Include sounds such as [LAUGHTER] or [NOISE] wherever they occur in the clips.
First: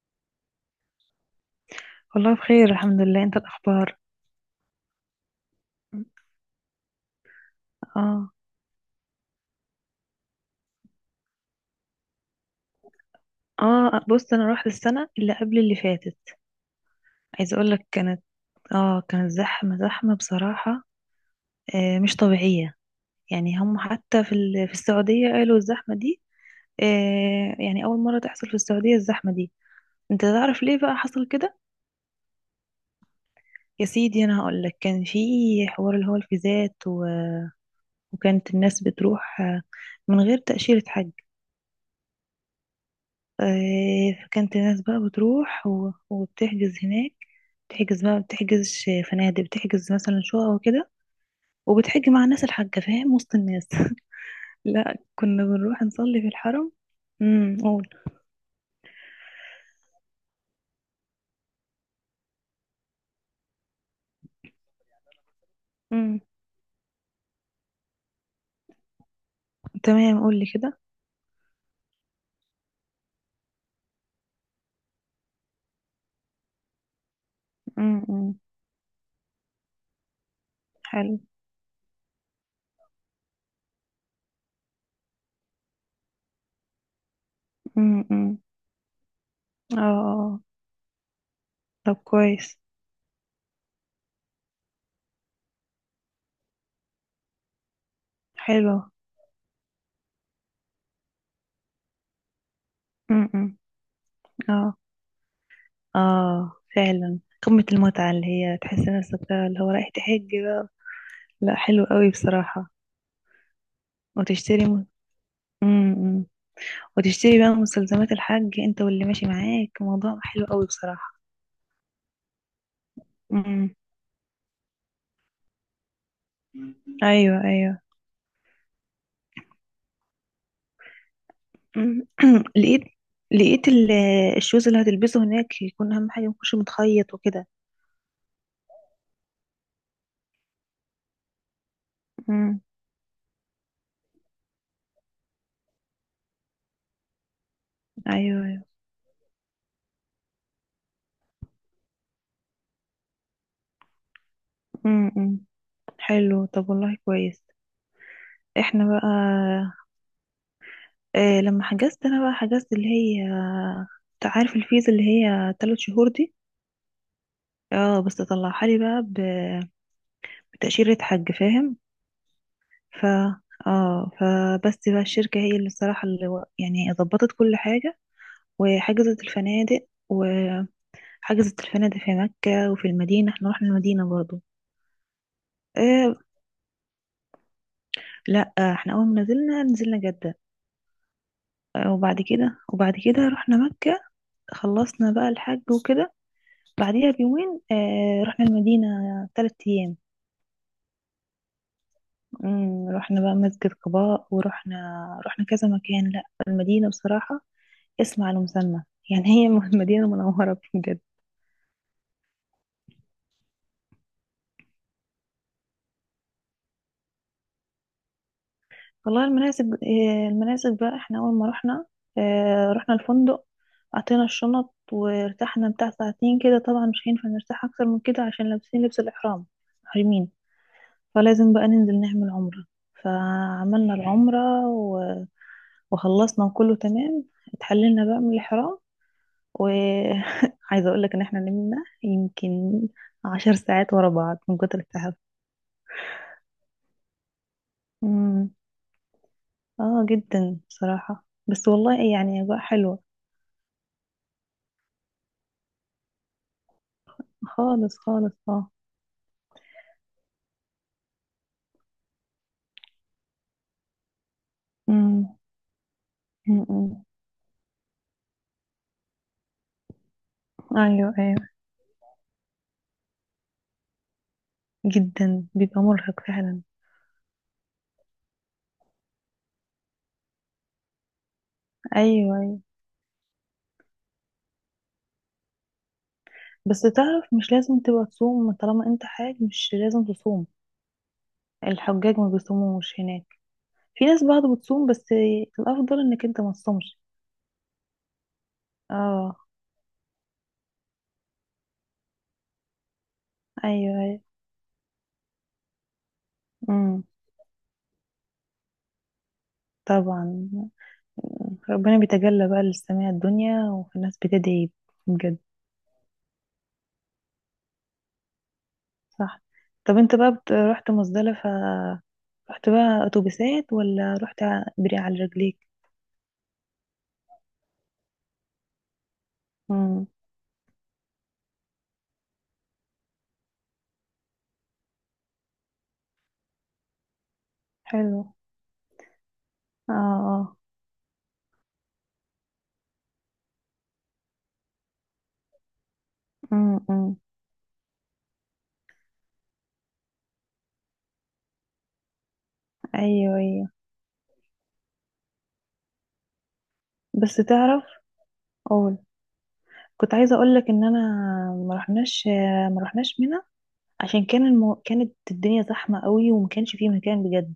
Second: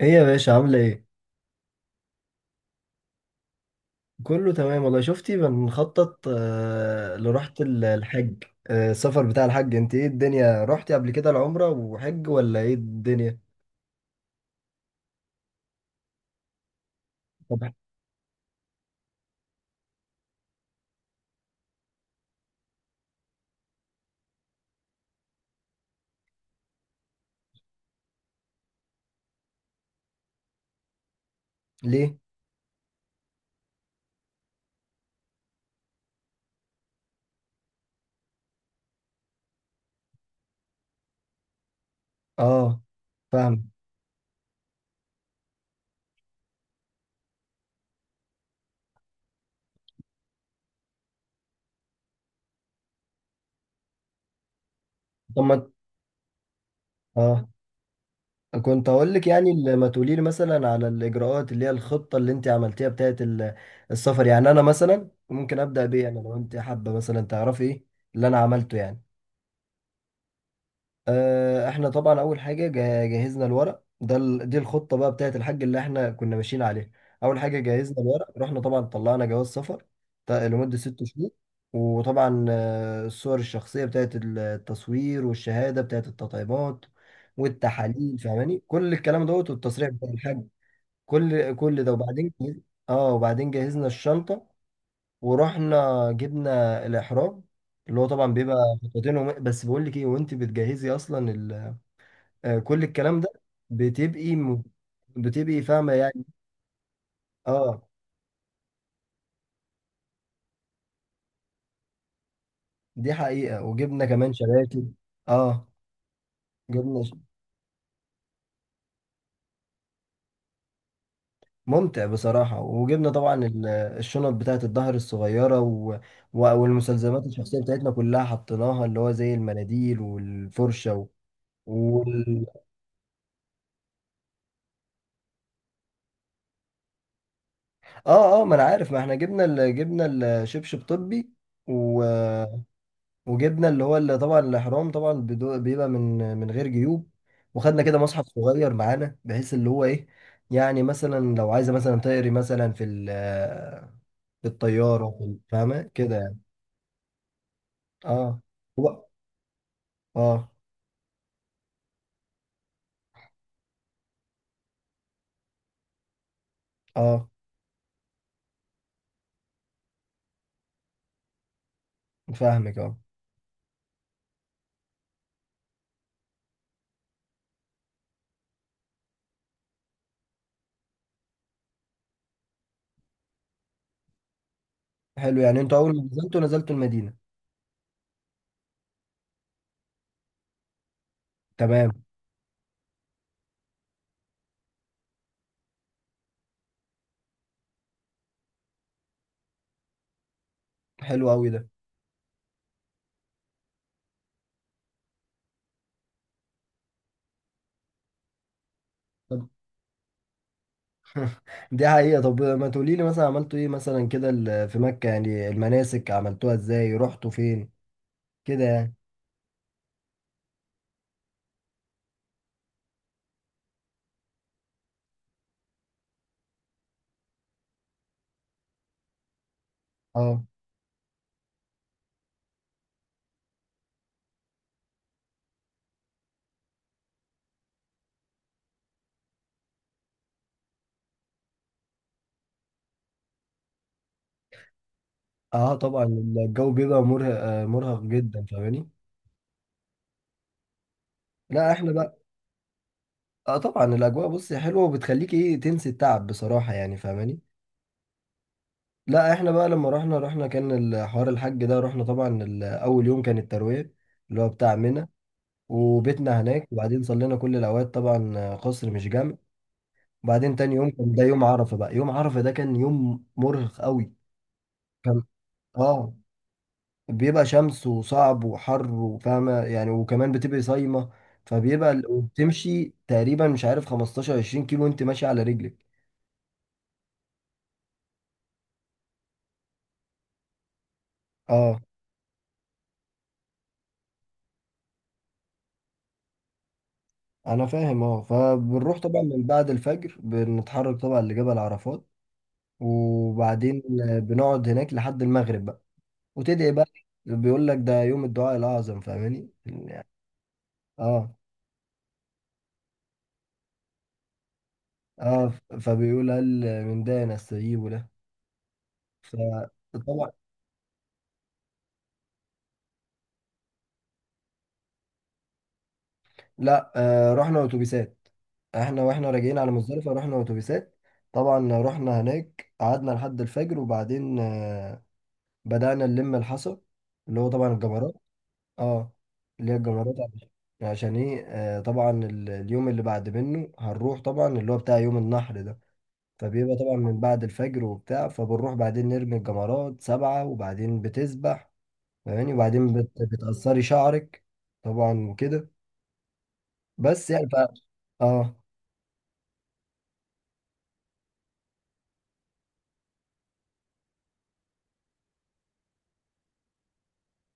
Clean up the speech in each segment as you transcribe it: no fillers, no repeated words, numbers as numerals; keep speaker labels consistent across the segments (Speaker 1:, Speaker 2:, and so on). Speaker 1: ايه يا باشا، عاملة ايه؟
Speaker 2: والله بخير، الحمد لله. انت، الاخبار؟
Speaker 1: كله تمام والله. شفتي بنخطط لرحلة
Speaker 2: اه،
Speaker 1: الحج، السفر بتاع الحج. انت ايه الدنيا، رحتي قبل كده العمرة وحج ولا ايه الدنيا؟
Speaker 2: اه. بص، انا رحت السنه اللي قبل اللي فاتت. عايزه
Speaker 1: طب،
Speaker 2: اقول لك، كانت زحمه زحمه بصراحه. آه، مش طبيعيه. يعني هم حتى في السعوديه قالوا الزحمه دي. آه، يعني اول مره تحصل في السعوديه الزحمه دي. انت تعرف ليه بقى حصل كده؟
Speaker 1: ليه؟
Speaker 2: يا سيدي، انا هقول لك. كان في حوار، اللي هو الفيزات و... وكانت الناس بتروح، من غير تاشيره حج.
Speaker 1: اه، فاهم.
Speaker 2: فكانت الناس بقى بتروح وبتحجز هناك. بتحجز بقى فنادق، بتحجز مثلا شقق وكده. وبتحج مع الناس الحاجة، فاهم، وسط الناس. [LAUGHS] لا،
Speaker 1: طب
Speaker 2: كنا
Speaker 1: ما
Speaker 2: بنروح نصلي في الحرم.
Speaker 1: اه،
Speaker 2: قول.
Speaker 1: كنت هقول لك يعني ما تقولي لي مثلا على الاجراءات اللي هي الخطة اللي انت عملتيها بتاعت السفر. يعني انا مثلا ممكن ابدأ بيه انا،
Speaker 2: امم
Speaker 1: لو انت حابة مثلا تعرفي ايه اللي انا عملته يعني.
Speaker 2: تمام. قول لي كده.
Speaker 1: احنا طبعا اول حاجه جهزنا الورق ده، دي الخطه بقى بتاعت الحاج اللي احنا كنا ماشيين عليها. اول حاجه جهزنا
Speaker 2: امم، أمم.
Speaker 1: الورق، رحنا طبعا طلعنا جواز سفر لمده ست
Speaker 2: حلو.
Speaker 1: شهور وطبعا الصور الشخصيه بتاعت التصوير، والشهاده بتاعت التطعيمات
Speaker 2: امم،
Speaker 1: والتحاليل،
Speaker 2: أمم.
Speaker 1: فاهماني، كل الكلام دوت،
Speaker 2: اه، آه.
Speaker 1: والتصريح بتاع
Speaker 2: آه.
Speaker 1: الحاج. كل ده،
Speaker 2: طب،
Speaker 1: وبعدين
Speaker 2: كويس.
Speaker 1: اه، وبعدين جهزنا الشنطه ورحنا جبنا الاحرام اللي هو طبعا بيبقى
Speaker 2: حلو.
Speaker 1: خطوتين بس بقول لك ايه، وانت بتجهزي اصلا كل الكلام
Speaker 2: امم،
Speaker 1: ده
Speaker 2: أمم.
Speaker 1: بتبقي م...
Speaker 2: اه،
Speaker 1: بتبقي فاهمة يعني.
Speaker 2: اه، فعلا قمة
Speaker 1: اه،
Speaker 2: المتعة، اللي هي تحس نفسك بقى اللي هو رايح تحج بقى. لا، حلو قوي بصراحة.
Speaker 1: دي حقيقة. وجبنا كمان
Speaker 2: وتشتري
Speaker 1: شباتي. اه،
Speaker 2: مم.
Speaker 1: جبنا ش...
Speaker 2: وتشتري بقى مستلزمات الحج انت واللي ماشي معاك. موضوع حلو قوي بصراحة.
Speaker 1: ممتع بصراحة. وجبنا طبعا
Speaker 2: امم.
Speaker 1: الشنط بتاعة الظهر الصغيرة، و... و... والمستلزمات
Speaker 2: ايوه،
Speaker 1: الشخصية
Speaker 2: ايوه.
Speaker 1: بتاعتنا كلها حطيناها، اللي هو زي المناديل والفرشة، و...
Speaker 2: مم.
Speaker 1: وال...
Speaker 2: [CLEARS THROAT] لقيت لقيت الشوز اللي هتلبسه هناك يكون اهم حاجة ميكونش متخيط وكده.
Speaker 1: اه، اه، ما انا عارف، ما احنا جبنا ال... جبنا الشبشب طبي، و...
Speaker 2: امم.
Speaker 1: وجبنا اللي هو اللي طبعا الاحرام طبعا بيبقى من غير جيوب. وخدنا كده مصحف
Speaker 2: ايوه، ايوه.
Speaker 1: صغير معانا، بحيث اللي هو ايه، يعني مثلا لو عايزه مثلا تقري مثلا في في الطياره
Speaker 2: امم،
Speaker 1: في
Speaker 2: أمم.
Speaker 1: فاهمه كده يعني.
Speaker 2: حلو. طب، والله كويس.
Speaker 1: اه،
Speaker 2: احنا
Speaker 1: هو-
Speaker 2: بقى.
Speaker 1: اه،
Speaker 2: اه، لما حجزت انا بقى، حجزت اللي هي، انت عارف الفيزا اللي هي 3 شهور دي.
Speaker 1: اه،
Speaker 2: اه، بس طلعها لي بقى بتأشيرة حج، فاهم؟
Speaker 1: فاهمك. اه،
Speaker 2: ف اه، فبس بقى الشركة هي اللي، الصراحة، اللي يعني ظبطت كل حاجة. وحجزت الفنادق، وحجزت الفنادق في مكة وفي المدينة. احنا رحنا المدينة برضو.
Speaker 1: حلو. يعني انتوا اول ما
Speaker 2: اه.
Speaker 1: نزلتوا نزلتوا المدينه؟
Speaker 2: لا، احنا اول ما نزلنا نزلنا جدة.
Speaker 1: تمام.
Speaker 2: وبعد كده رحنا مكة. خلصنا بقى الحج وكده. بعديها بيومين رحنا المدينة. 3 أيام.
Speaker 1: حلو قوي ده.
Speaker 2: مم، رحنا بقى مسجد قباء، ورحنا كذا مكان. لا، المدينة بصراحة اسم على مسمى. يعني
Speaker 1: طب.
Speaker 2: هي [LAUGHS] مدينة منورة بجد.
Speaker 1: [LAUGHS] دي حقيقه. طب، ما تقولي لي مثلا عملتوا ايه مثلا كده في مكه يعني، المناسك عملتوها ازاي، رحتوا فين كده يعني.
Speaker 2: والله المناسب بقى، احنا أول ما رحنا، رحنا الفندق. أعطينا الشنط وارتحنا بتاع ساعتين كده. طبعا مش هينفع نرتاح أكتر من كده عشان لابسين لبس الإحرام، محرمين.
Speaker 1: اه،
Speaker 2: فلازم بقى ننزل نعمل عمرة. فعملنا العمرة وخلصنا، وكله تمام. اتحللنا بقى من الإحرام. وعايزة [LAUGHS] أقولك إن احنا نمنا يمكن 10 ساعات ورا بعض من كتر
Speaker 1: اه طبعا الجو بيبقى مرهق، مرهق جدا
Speaker 2: التعب.
Speaker 1: فاهماني.
Speaker 2: اه، جدا بصراحة. بس
Speaker 1: لا احنا
Speaker 2: والله
Speaker 1: بقى،
Speaker 2: يعني أجواء حلوة.
Speaker 1: اه طبعا الاجواء بصي حلوه، وبتخليك ايه تنسي التعب بصراحه يعني فاهماني.
Speaker 2: خالص، خالص، اه.
Speaker 1: لا احنا بقى لما رحنا، رحنا كان الحوار الحج ده، رحنا طبعا اول يوم كان الترويه اللي هو بتاع منى.
Speaker 2: أمم.
Speaker 1: وبيتنا هناك. وبعدين
Speaker 2: أمم.
Speaker 1: صلينا كل الاوقات طبعا، قصر مش جامع. وبعدين تاني يوم كان
Speaker 2: أيوة،
Speaker 1: ده يوم
Speaker 2: أيوة.
Speaker 1: عرفه بقى. يوم عرفه ده كان يوم مرهق قوي. كان،
Speaker 2: جدا بيبقى
Speaker 1: اه،
Speaker 2: مرهق فعلا.
Speaker 1: بيبقى شمس وصعب وحر، وفاهمة يعني، وكمان بتبقي صايمة. فبيبقى
Speaker 2: أيوة، أيوة.
Speaker 1: وبتمشي تقريبا مش عارف 15 20 كيلو وانت ماشي على رجلك.
Speaker 2: بس تعرف، مش لازم تبقى تصوم. طالما أنت حاج، مش لازم تصوم.
Speaker 1: اه،
Speaker 2: الحجاج ما بيصوموش هناك. في ناس بعض بتصوم، بس الأفضل إنك أنت ما تصومش.
Speaker 1: انا فاهم. اه، فبنروح طبعا
Speaker 2: اه.
Speaker 1: من بعد الفجر، بنتحرك طبعا لجبل عرفات. وبعدين
Speaker 2: أيوة، أيوة.
Speaker 1: بنقعد هناك لحد المغرب بقى، وتدعي بقى.
Speaker 2: أمم.
Speaker 1: بيقول لك ده يوم الدعاء الاعظم فاهماني يعني.
Speaker 2: طبعا.
Speaker 1: اه،
Speaker 2: ربنا بيتجلى بقى للسماء الدنيا، والناس بتدعي بجد.
Speaker 1: اه، فبيقول هل من ده نستجيب له.
Speaker 2: صح. طب، انت
Speaker 1: فطبعا،
Speaker 2: بقى رحت مزدلفة؟ رحت بقى اتوبيسات ولا رحت بري على رجليك؟
Speaker 1: لا آه رحنا اتوبيسات. احنا واحنا راجعين على
Speaker 2: امم.
Speaker 1: مزدلفة رحنا اتوبيسات. طبعا رحنا هناك، قعدنا لحد الفجر، وبعدين آه، بدأنا نلم الحصى، اللي هو طبعا الجمرات.
Speaker 2: حلو.
Speaker 1: اه، اللي هي
Speaker 2: اه،
Speaker 1: الجمرات
Speaker 2: اه.
Speaker 1: عشان ايه، آه طبعا اليوم اللي بعد منه هنروح طبعا اللي هو بتاع يوم النحر ده. فبيبقى
Speaker 2: امم،
Speaker 1: طبعا
Speaker 2: أمم.
Speaker 1: من بعد الفجر وبتاع، فبنروح بعدين نرمي الجمرات 7، وبعدين بتسبح فاهماني. وبعدين
Speaker 2: ايوه، ايوه.
Speaker 1: بتقصري شعرك طبعا كده. بس
Speaker 2: بس
Speaker 1: يعني ف...
Speaker 2: تعرف.
Speaker 1: اه،
Speaker 2: قول. كنت عايزه اقول لك ان انا ما رحناش. ما رحناش منى. عشان كان كانت الدنيا زحمه قوي، وما كانش فيه مكان بجد.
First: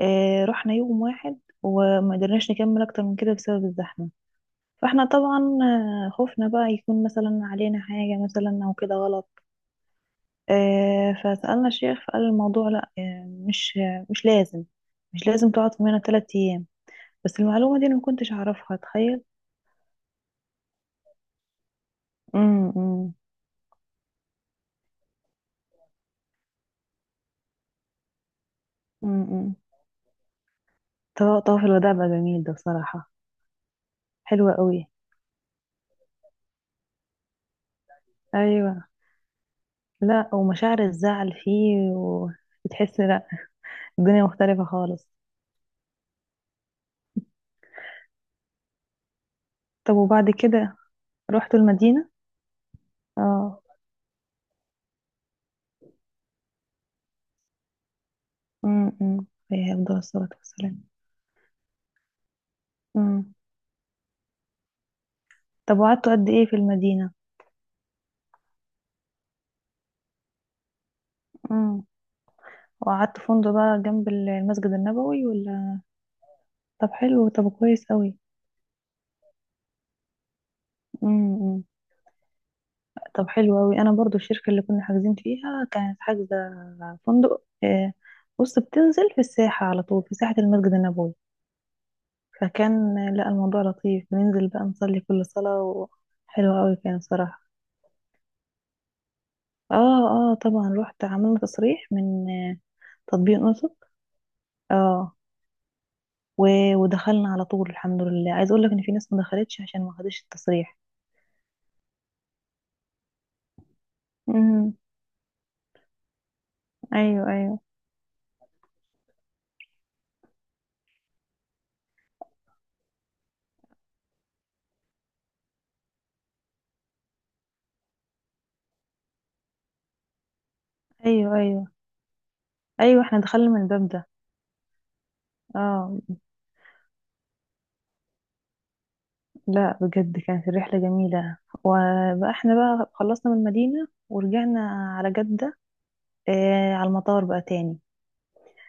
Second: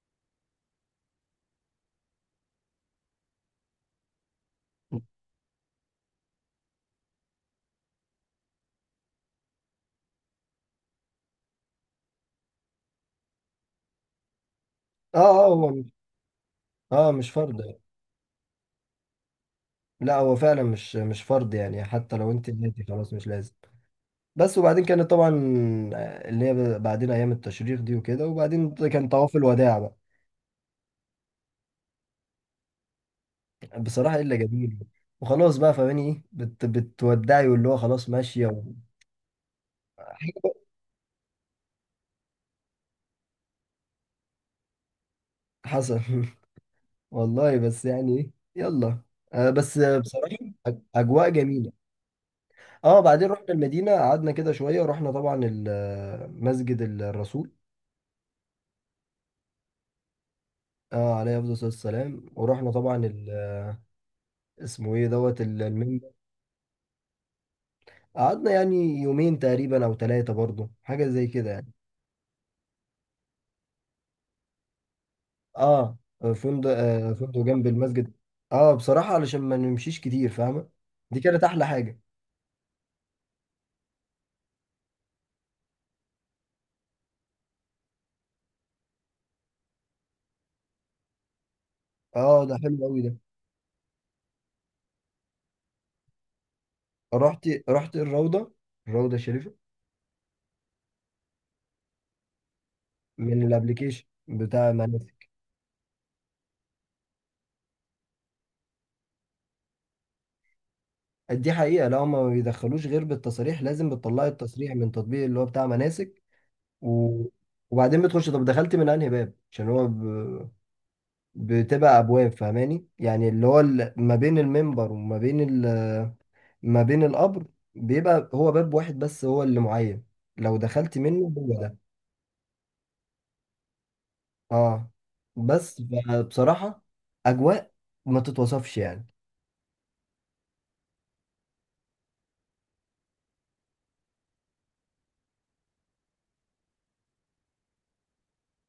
Speaker 2: آه، رحنا يوم واحد وما قدرناش نكمل اكتر من كده بسبب الزحمه. فاحنا طبعا، خفنا بقى يكون مثلا علينا حاجه، مثلا او كده غلط. فسألنا الشيخ فقال الموضوع، لا، مش. مش لازم.
Speaker 1: اه،
Speaker 2: مش لازم
Speaker 1: اه، هو
Speaker 2: تقعد في منى 3 أيام.
Speaker 1: اه مش
Speaker 2: بس
Speaker 1: فرض.
Speaker 2: المعلومة دي أنا ما كنتش أعرفها، تخيل.
Speaker 1: لا هو فعلا مش فرض يعني، حتى لو انت
Speaker 2: امم،
Speaker 1: نادي خلاص
Speaker 2: امم.
Speaker 1: مش لازم. بس وبعدين كانت طبعا اللي هي بعدين ايام التشريق دي وكده، وبعدين كان طواف
Speaker 2: امم.
Speaker 1: الوداع بقى.
Speaker 2: طواف الوداع بقى جميل ده بصراحة.
Speaker 1: بصراحه الا
Speaker 2: حلوة
Speaker 1: جميل.
Speaker 2: قوي.
Speaker 1: وخلاص بقى فاهماني ايه، بت بتودعي واللي هو خلاص ماشيه. و...
Speaker 2: ايوه. لا، ومشاعر الزعل فيه وبتحس. لا، الدنيا مختلفة خالص.
Speaker 1: حصل. [LAUGHS] والله بس يعني ايه. يلا. آه بس
Speaker 2: طب، وبعد
Speaker 1: بصراحه،
Speaker 2: كده
Speaker 1: اجواء
Speaker 2: رحتوا
Speaker 1: جميله.
Speaker 2: المدينة؟
Speaker 1: اه، بعدين رحنا
Speaker 2: اه.
Speaker 1: المدينه، قعدنا كده شويه، ورحنا طبعا مسجد الرسول.
Speaker 2: امم. عليه أفضل الصلاة والسلام.
Speaker 1: اه، عليه افضل الصلاه والسلام. ورحنا طبعا
Speaker 2: امم.
Speaker 1: اسمه ايه دوت
Speaker 2: طب،
Speaker 1: المنبر.
Speaker 2: وقعدتوا قد إيه في المدينة؟
Speaker 1: قعدنا يعني يومين تقريبا او 3 برضه، حاجه زي كده يعني.
Speaker 2: وقعدت في فندق بقى جنب المسجد النبوي، ولا؟
Speaker 1: اه، فندق،
Speaker 2: طب،
Speaker 1: آه
Speaker 2: حلو.
Speaker 1: فندق
Speaker 2: طب،
Speaker 1: جنب
Speaker 2: كويس
Speaker 1: المسجد.
Speaker 2: قوي.
Speaker 1: اه، بصراحه علشان ما نمشيش كتير فاهمه. دي كانت
Speaker 2: امم.
Speaker 1: احلى حاجه.
Speaker 2: طب، حلو قوي. انا برضو الشركه اللي كنا حاجزين فيها كانت حاجزه فندق، بص، بتنزل في الساحه على طول، في ساحه المسجد النبوي.
Speaker 1: اه، ده حلو
Speaker 2: فكان،
Speaker 1: قوي ده.
Speaker 2: لا الموضوع لطيف، بننزل بقى نصلي كل صلاه حلوه قوي كان، صراحه.
Speaker 1: رحت رحت الروضه، الروضه الشريفه.
Speaker 2: اه. اه، طبعا رحت، عملنا تصريح من تطبيق
Speaker 1: من
Speaker 2: نسك.
Speaker 1: الابليكيشن بتاع
Speaker 2: اه.
Speaker 1: مناسك.
Speaker 2: ودخلنا على طول، الحمد لله. عايز اقول لك ان في ناس ما دخلتش عشان ما خدتش التصريح.
Speaker 1: دي حقيقه. لا هما ما بيدخلوش غير بالتصاريح. لازم بتطلعي التصريح
Speaker 2: مم.
Speaker 1: من تطبيق اللي هو بتاع مناسك. و...
Speaker 2: ايوه، ايوه.
Speaker 1: وبعدين بتخش، طب دخلت من انهي باب، عشان هو بتبقى ابواب فاهماني يعني، اللي هو ما بين المنبر وما بين ما بين القبر، بيبقى هو باب واحد بس هو اللي معين. لو دخلت منه
Speaker 2: ايوه،
Speaker 1: هو
Speaker 2: ايوه.
Speaker 1: ده.
Speaker 2: ايوه، احنا دخلنا من الباب ده.
Speaker 1: اه، بس
Speaker 2: اه.
Speaker 1: بصراحة اجواء ما تتوصفش يعني.
Speaker 2: لا، بجد كانت الرحله جميله. وبقى احنا بقى خلصنا من المدينه ورجعنا على جده، على المطار بقى تاني.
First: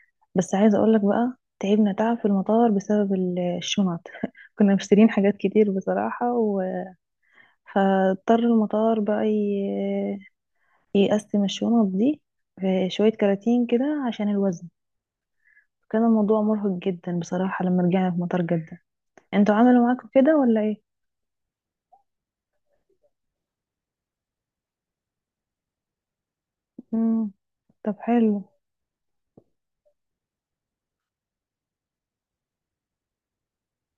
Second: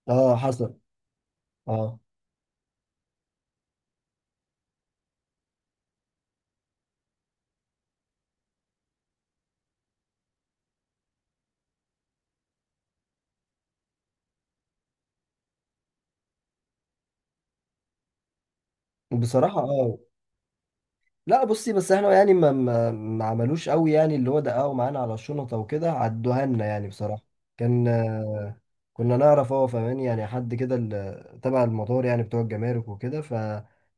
Speaker 1: اه،
Speaker 2: بس
Speaker 1: حصل.
Speaker 2: عايزه اقول لك بقى، تعبنا
Speaker 1: اه
Speaker 2: تعب في المطار بسبب الشنط. [LAUGHS] كنا مشترين حاجات كتير بصراحه، و... فاضطر المطار بقى يقسم الشنط دي في شويه كراتين كده عشان الوزن. كان الموضوع مرهق جدا بصراحه لما رجعنا في مطار جده. انتوا
Speaker 1: بصراحة.
Speaker 2: عملوا
Speaker 1: اه،
Speaker 2: معاكم كده ولا ايه؟
Speaker 1: لا بصي، بس احنا يعني ما عملوش قوي يعني، اللي هو دققوا معانا على الشنطة وكده، عدوها لنا يعني بصراحة.
Speaker 2: مم.
Speaker 1: كان
Speaker 2: طب، حلو.
Speaker 1: كنا نعرف، هو فاهمين يعني، حد كده تبع المطار يعني، بتوع الجمارك وكده، ف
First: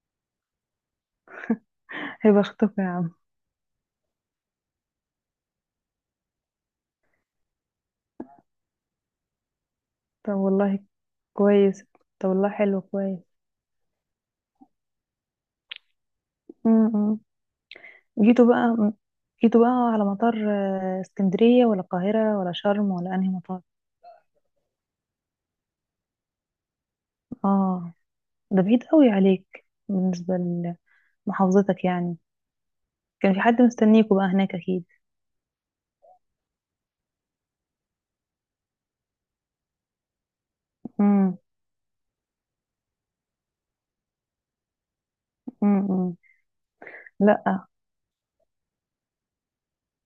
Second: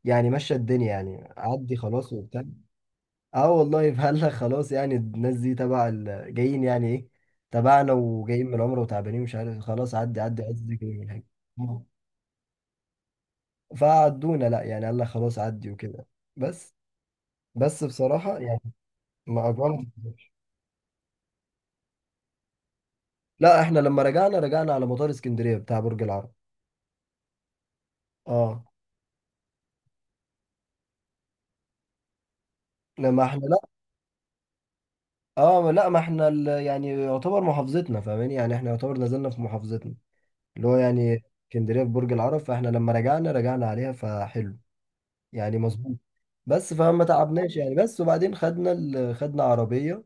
Speaker 1: يعني مشى الدنيا يعني، عدي خلاص
Speaker 2: هيبقى
Speaker 1: وبتاع.
Speaker 2: اختكم يا عم.
Speaker 1: اه، والله فهلا خلاص يعني، الناس دي تبع جايين يعني ايه، تبعنا وجايين من العمرة وتعبانين مش عارف، خلاص عدي
Speaker 2: طب،
Speaker 1: عدي عدي
Speaker 2: والله
Speaker 1: كده من حاجة.
Speaker 2: كويس. طب، والله حلو، كويس.
Speaker 1: فعدونا، لا يعني قال لك خلاص عدي وكده. بس،
Speaker 2: مم.
Speaker 1: بصراحة
Speaker 2: جيتوا
Speaker 1: يعني،
Speaker 2: بقى.
Speaker 1: ما
Speaker 2: جيتوا
Speaker 1: أجرمت.
Speaker 2: بقى على مطار، اسكندرية ولا القاهرة ولا شرم ولا انهي
Speaker 1: لا
Speaker 2: مطار؟
Speaker 1: احنا لما رجعنا، رجعنا على مطار اسكندرية بتاع برج العرب.
Speaker 2: اه، ده
Speaker 1: اه،
Speaker 2: بعيد قوي عليك بالنسبة لمحافظتك يعني.
Speaker 1: لما
Speaker 2: كان
Speaker 1: احنا
Speaker 2: في
Speaker 1: لا،
Speaker 2: حد مستنيكوا بقى هناك، اكيد؟
Speaker 1: اه، لا ما احنا يعني يعتبر محافظتنا فاهماني يعني، احنا يعتبر نزلنا في محافظتنا اللي هو يعني
Speaker 2: مم.
Speaker 1: اسكندرية في برج العرب، فاحنا لما رجعنا رجعنا عليها فحلو يعني مظبوط.
Speaker 2: مم.
Speaker 1: بس فما تعبناش
Speaker 2: لا،
Speaker 1: يعني، بس وبعدين خدنا ال... خدنا عربية،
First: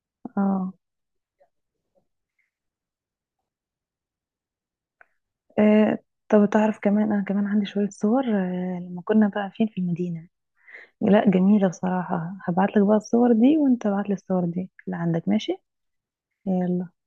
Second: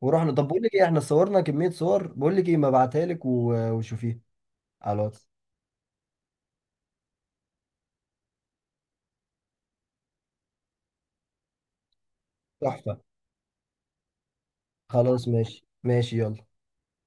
Speaker 1: ورحنا. طب بقول
Speaker 2: اه،
Speaker 1: لك ايه، احنا صورنا كمية صور، بقول لك ايه، ما ابعتها لك و... وشوفيها على الواتس.
Speaker 2: آه، طب تعرف، كمان انا كمان عندي شوية صور، لما كنا بقى فين في المدينة. لا، جميلة بصراحة. هبعتلك بقى
Speaker 1: تحفة.
Speaker 2: الصور دي وانت ابعتلي الصور دي اللي
Speaker 1: خلاص
Speaker 2: عندك، ماشي؟
Speaker 1: ماشي ماشي، يلا.
Speaker 2: يلا.